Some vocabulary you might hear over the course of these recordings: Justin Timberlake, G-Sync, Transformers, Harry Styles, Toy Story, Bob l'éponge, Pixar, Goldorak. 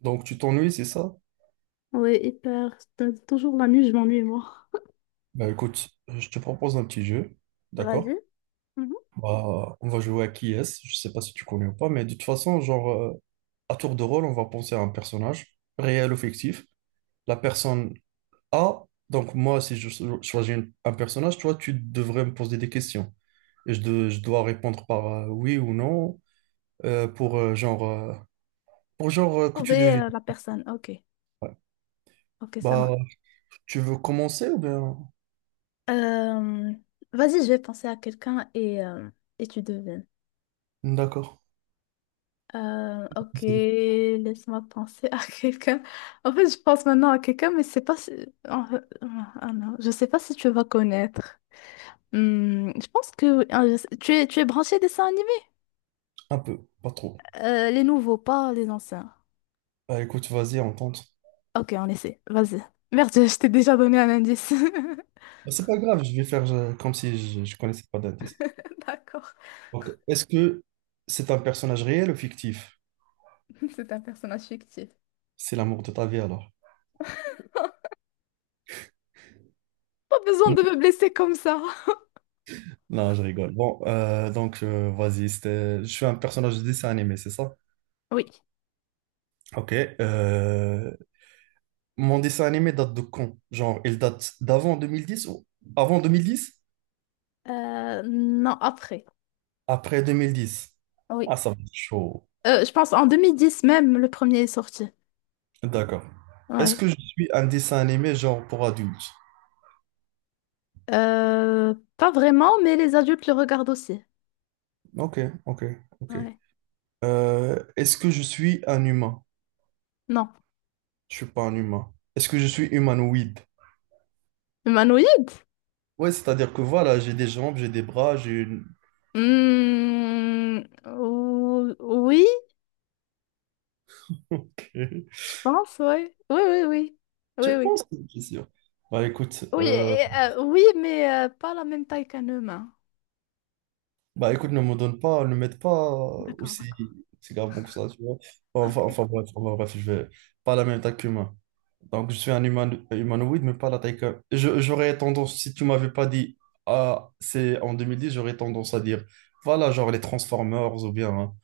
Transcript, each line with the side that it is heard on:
right: Donc, tu t'ennuies, c'est ça?
left: Ouais, hyper. T'as toujours la nuit, je m'ennuie, moi.
right: Ben, écoute, je te propose un petit jeu, d'accord?
left: Vas-y. Mhm.
right: Bah, on va jouer à qui est-ce, je sais pas si tu connais ou pas, mais de toute façon, genre, à tour de rôle, on va penser à un personnage, réel ou fictif. La personne A, donc moi, si choisis un personnage, toi, tu devrais me poser des questions. Je dois répondre par oui ou non, pour, genre, pour genre que tu
left: Trouver
right: devines.
left: la personne. Ok.
right: Ouais.
left: Ok, ça
right: Bah,
left: marche.
right: tu veux commencer ou bien...
left: Euh, vas-y, je vais penser à quelqu'un et et tu devines.
right: D'accord.
left: Ok,
right: C'est
left: laisse-moi penser à quelqu'un. En fait, je pense maintenant à quelqu'un, mais c'est pas si... en fait, ah ah, non, je sais pas si tu vas connaître. Hmm, je pense que ah, tu es branché dessin animé?
right: un peu, pas trop.
left: Les nouveaux, pas les anciens.
right: Bah écoute, vas-y, on tente.
left: Ok, on essaie. Vas-y. Merde, je t'ai déjà donné un indice.
right: Bah, c'est pas grave, je vais faire comme si je connaissais pas d'indice.
left: D'accord.
right: Donc, est-ce que c'est un personnage réel ou fictif?
left: C'est un personnage fictif.
right: C'est l'amour de ta vie alors.
left: Pas besoin
right: Non,
left: de me blesser comme ça.
right: non, je rigole. Bon, donc vas-y, je suis un personnage de dessin animé, c'est ça?
left: Oui.
right: Ok. euh, Mon dessin animé date de quand? Genre, il date d'avant 2010 ou avant 2010?
left: Non, après.
right: Après 2010. Ah,
left: Oui.
right: ça va être chaud.
left: Je pense en 2010 même, le premier est sorti.
right: D'accord. Est-ce
left: Ouais.
right: que je suis un dessin animé genre pour adultes?
left: Pas vraiment, mais les adultes le regardent aussi.
right: Ok, ok, ok.
left: Ouais.
right: Est-ce que je suis un humain?
left: Non.
right: Je suis pas un humain. Est-ce que je suis humanoïde?
left: Humanoïde?
right: Ouais, c'est-à-dire que voilà, j'ai des jambes, j'ai des bras, j'ai une...
left: Hmm, oui,
right: Ok.
left: je pense, ouais. Oui, oui, oui.
right: Je
left: Oui, oui.
right: pense que c'est sûr. Bah écoute,
left: Oui,
right: euh,
left: et, oui, mais pas la même taille qu'un humain.
right: bah écoute, ne me donne pas, ne m'aide pas
left: D'accord,
right: aussi,
left: d'accord.
right: aussi grave que ça, tu vois. Enfin,
left: Ok.
right: bref, je vais pas à la même taille qu'humain. Donc, je suis un humanoïde, mais pas la taille que. J'aurais tendance, si tu m'avais pas dit, ah, c'est en deux mille dix, j'aurais tendance à dire, voilà, genre les Transformers, ou bien, hein,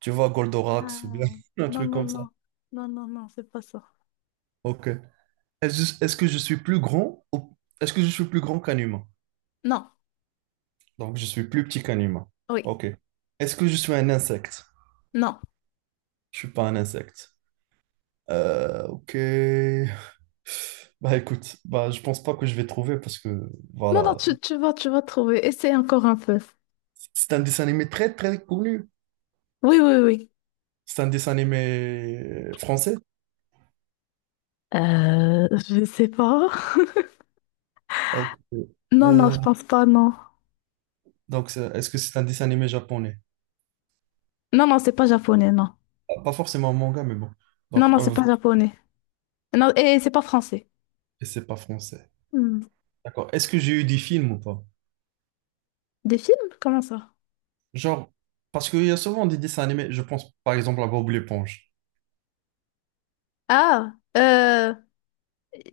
right: tu vois, Goldorak, ou bien
left: Ah,
right: un
left: non,
right: truc
left: non,
right: comme ça.
left: non. Non, non, non, c'est pas ça.
right: Ok. Est-ce que je suis plus grand est-ce que je suis plus grand qu'un humain?
left: Non.
right: Donc, je suis plus petit qu'un humain.
left: Oui,
right: Ok. Est-ce que je suis un insecte?
left: non.
right: Je suis pas un insecte. Ok. Bah écoute, bah je pense pas que je vais trouver parce que
left: Non, non,
right: voilà,
left: tu vas trouver. Essaye encore un peu.
right: c'est un dessin animé très très connu.
left: Oui, oui, oui.
right: C'est un dessin animé français?
left: Je sais pas.
right: Ok.
left: Non, non,
right: Euh,
left: je pense pas, non.
right: donc, est-ce que c'est un dessin animé japonais?
left: Non, non, c'est pas japonais, non.
right: Pas forcément un manga, mais bon.
left: Non,
right: Donc,
left: non, c'est pas japonais. Non, et c'est pas français.
right: et c'est pas français.
left: Hmm.
right: D'accord. Est-ce que j'ai eu des films ou pas?
left: Des films? Comment ça?
right: Genre, parce qu'il y a souvent des dessins animés. Je pense, par exemple, à Bob l'éponge.
left: Ah,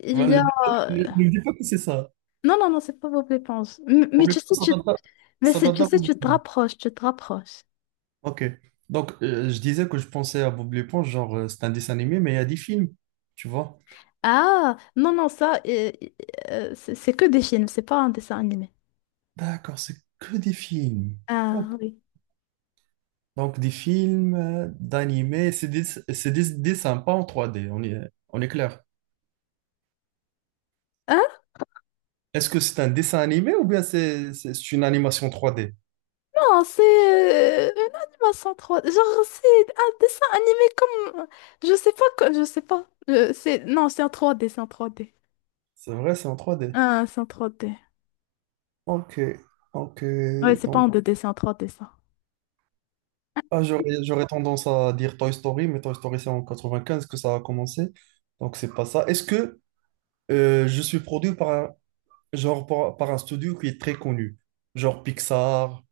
left: il
right: Ben,
left: y a...
right: ne dis pas que c'est ça.
left: Non, non, non, c'est pas Bob l'éponge. Mais,
right: Bob
left: tu
right: l'éponge,
left: sais,
right: ça
left: tu...
right: date d'avant.
left: Mais
right: Ça
left: c'est,
right: date
left: tu sais,
right: d'avant.
left: tu te rapproches, tu te rapproches.
right: Ok. Donc, je disais que je pensais à Bob l'éponge, genre, c'est un dessin animé, mais il y a des films. Tu vois?
left: Ah, non, non, ça, c'est que des films, c'est pas un dessin animé.
right: D'accord, c'est que des films. Ok.
left: Ah, oui.
right: Donc, des films, d'animés, c'est des dessins, pas en 3D, on est clair.
left: Ah,
right: Est-ce que c'est un dessin animé ou bien c'est une animation 3D?
left: non, c'est une animation 3D. Genre, c'est un dessin animé comme... Je sais pas, je sais pas. C'est... Non, c'est en 3D.
right: C'est vrai, c'est en 3D.
left: Ah, c'est en 3D.
right: Ok, ok.
left: Ouais, c'est pas en
right: Donc,
left: 2D, c'est en 3D, ça.
right: ah, j'aurais tendance à dire Toy Story, mais Toy Story, c'est en 95 que ça a commencé. Donc, c'est pas ça. Est-ce que je suis produit par genre, par un studio qui est très connu? Genre Pixar,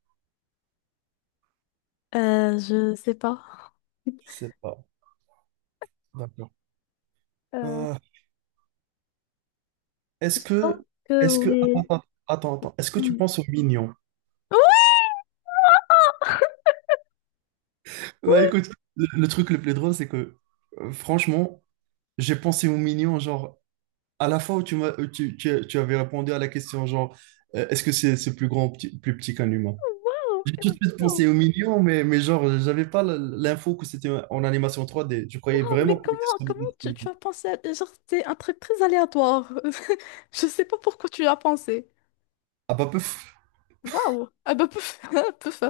left: Je sais pas.
right: je sais pas. D'accord.
left: Euh,
right: Est-ce
left: je pense
right: que,
left: que
right: est-ce que,
left: oui.
right: attends. Est-ce que tu
left: Hmm.
right: penses aux mignons?
left: Oui,
right: Bah
left: oui,
right: écoute, le truc le plus drôle, c'est que, franchement, j'ai pensé aux mignons, genre, à la fois où tu m'as, tu avais répondu à la question, genre, est-ce que c'est plus grand ou plus petit qu'un humain?
left: waouh,
right: J'ai tout de suite
left: waouh,
right: pensé aux mignons, mais genre, j'avais pas l'info que c'était en animation 3D. Je croyais
left: waouh,
right: vraiment
left: mais
right: qu'on était
left: comment,
right: sur des dessins
left: tu
right: animés.
left: as pensé à... Genre, c'est un truc très aléatoire. Je sais pas pourquoi tu y as pensé.
right: Ah bah, peuf.
left: Waouh. Ah bah, pouf, pouf.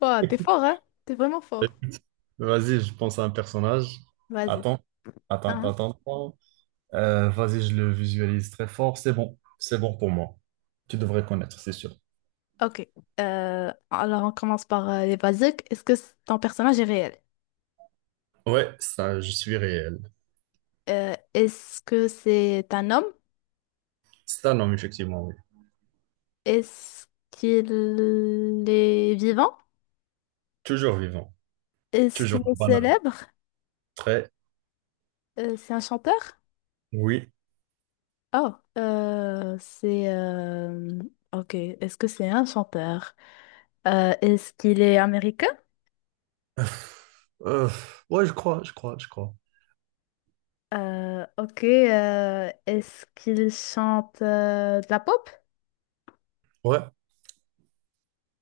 left: Ouah, t'es fort, hein? T'es vraiment fort.
right: C'est un personnage.
left: Vas-y.
right: Attends, attends,
left: Hein.
right: attends, attends. Vas-y, je le visualise très fort. C'est bon pour moi. Tu devrais connaître, c'est sûr.
left: Ok. Alors, on commence par les basiques. Est-ce que ton personnage est réel?
right: Ouais, ça, je suis réel.
left: Est-ce que c'est un homme?
right: C'est un homme, effectivement, oui.
left: Est-ce qu'il est vivant?
right: Toujours vivant,
left: Est-ce
right: toujours
left: qu'il est
right: banal.
left: célèbre?
right: Très,
left: C'est un chanteur?
right: oui.
left: Oh, ok. Est-ce que c'est un chanteur? Est-ce qu'il est américain?
right: Euh, ouais, je crois.
left: Ok. Est-ce qu'il chante de la pop?
right: Ouais,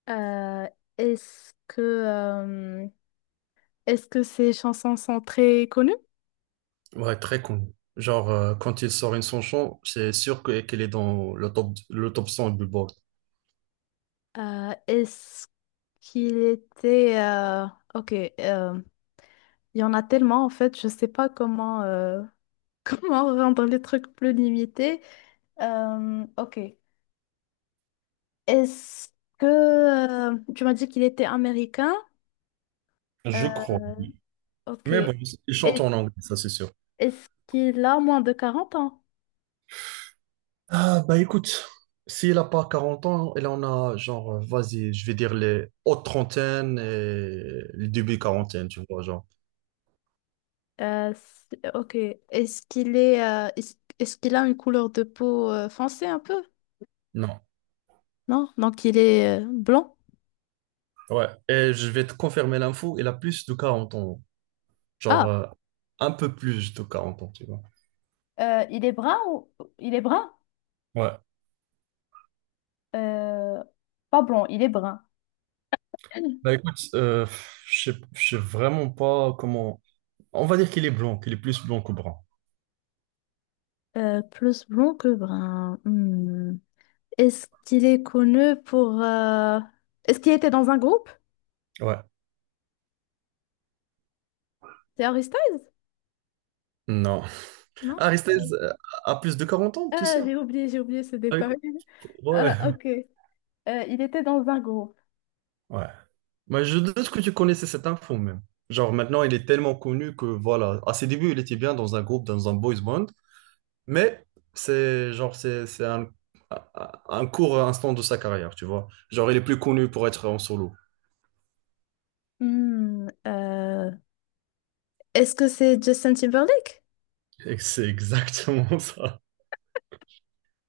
left: Euh, est-ce que euh, est-ce que ces chansons sont très connues?
right: ouais, très connu. Genre, quand il sort une chanson, c'est sûr qu'elle est dans le top 100 du Billboard.
left: Est-ce qu'il était ok, euh, il y en a tellement en fait je sais pas comment comment rendre les trucs plus limités. Ok est-ce que tu m'as dit qu'il était américain?
right: Je
left: Euh,
right: crois, oui.
left: ok
right: Mais bon,
left: Est-
right: il chante en anglais, ça, c'est sûr.
left: est-ce qu'il a moins de 40 ans?
right: Ah, bah écoute, si elle a pas 40 ans, elle en a genre, vas-y, je vais dire les hautes trentaines et les débuts quarantaines, tu vois, genre.
left: Ok. Est-ce qu'il est, est-ce qu'il a une couleur de peau foncée un peu?
right: Non.
left: Non? Donc il est blanc?
right: Ouais. Et je vais te confirmer l'info, elle a plus de 40 ans. Genre,
left: Ah,
right: un peu plus de quarante ans, tu vois.
left: euh, il est brun ou... Il est brun?
right: Ouais.
left: Euh, pas blond, il est brun.
right: Bah écoute, je sais vraiment pas comment. On va dire qu'il est blond, qu'il est plus blond que brun.
left: Euh, plus blond que brun. Hmm. Est-ce qu'il est connu pour... Est-ce qu'il était dans un groupe?
right: Ouais.
left: C'est Harry Styles?
right: Non.
left: Non? Euh,
right: Aristote a plus de 40 ans, tu
left: Ah,
right: sais?
left: j'ai oublié ce
right: Ah,
left: détail.
right: écoute, ouais,
left: Ah, ok. Il était dans un groupe.
right: ouais. Mais je doute que tu connaissais cette info même. Genre maintenant, il est tellement connu que voilà, à ses débuts, il était bien dans un groupe, dans un boys band, mais c'est genre c'est un court instant de sa carrière, tu vois. Genre il est plus connu pour être en solo.
left: Hmm, euh, Est-ce que c'est Justin Timberlake?
right: Et c'est exactement ça.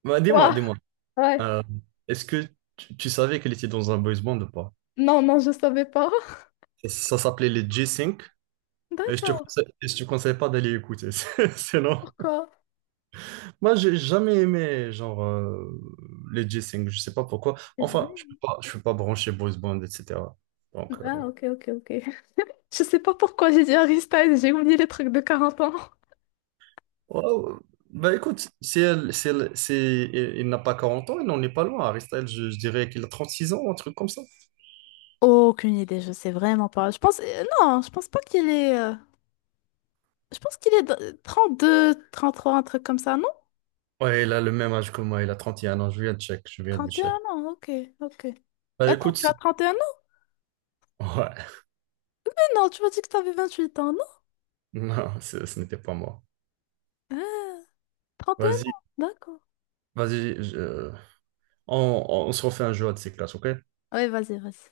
right: Bah,
left: Ouah,
right: dis-moi,
left: ouais.
right: euh, est-ce que tu savais qu'il était dans un boys band ou pas?
left: Non, non, je savais pas.
right: Ça s'appelait les G-Sync et
left: D'accord,
right: et je te conseille pas d'aller écouter, sinon.
left: pourquoi?
right: Moi, j'ai jamais aimé genre les G-Sync, je sais pas pourquoi.
left: C'est
right: Enfin,
left: vrai.
right: je peux pas brancher Bruce Band, etc. Donc,
left: Ah, ok, ok, ok. Je sais pas pourquoi j'ai dit Harry Styles, j'ai oublié les trucs de 40 ans.
right: ouais, ouais. Bah écoute, si elle, si il n'a pas 40 ans, il n'en est pas loin. Harry Styles, je dirais qu'il a 36 ans, un truc comme ça.
left: Aucune idée, je sais vraiment pas. Je pense, non, je pense pas qu'il est, je pense qu'il est 32, 33, un truc comme ça, non?
right: Ouais, il a le même âge que moi, il a 31 ans. Je viens de check, je viens de
left: Trente et
right: check.
left: un ans, ok, ok.
right: Bah
left: Attends,
right: écoute,
left: tu
right: c'est-
left: as 31 ans?
right: ouais,
left: Mais non, tu m'as dit que t'avais 8 ans, non?
right: non, ce n'était pas moi.
left: Ah, 31
right: Vas-y,
left: ans, d'accord.
right: vas-y, je- on se refait un jeu à de ces classes, ok?
left: Ouais, vas-y, vas-y.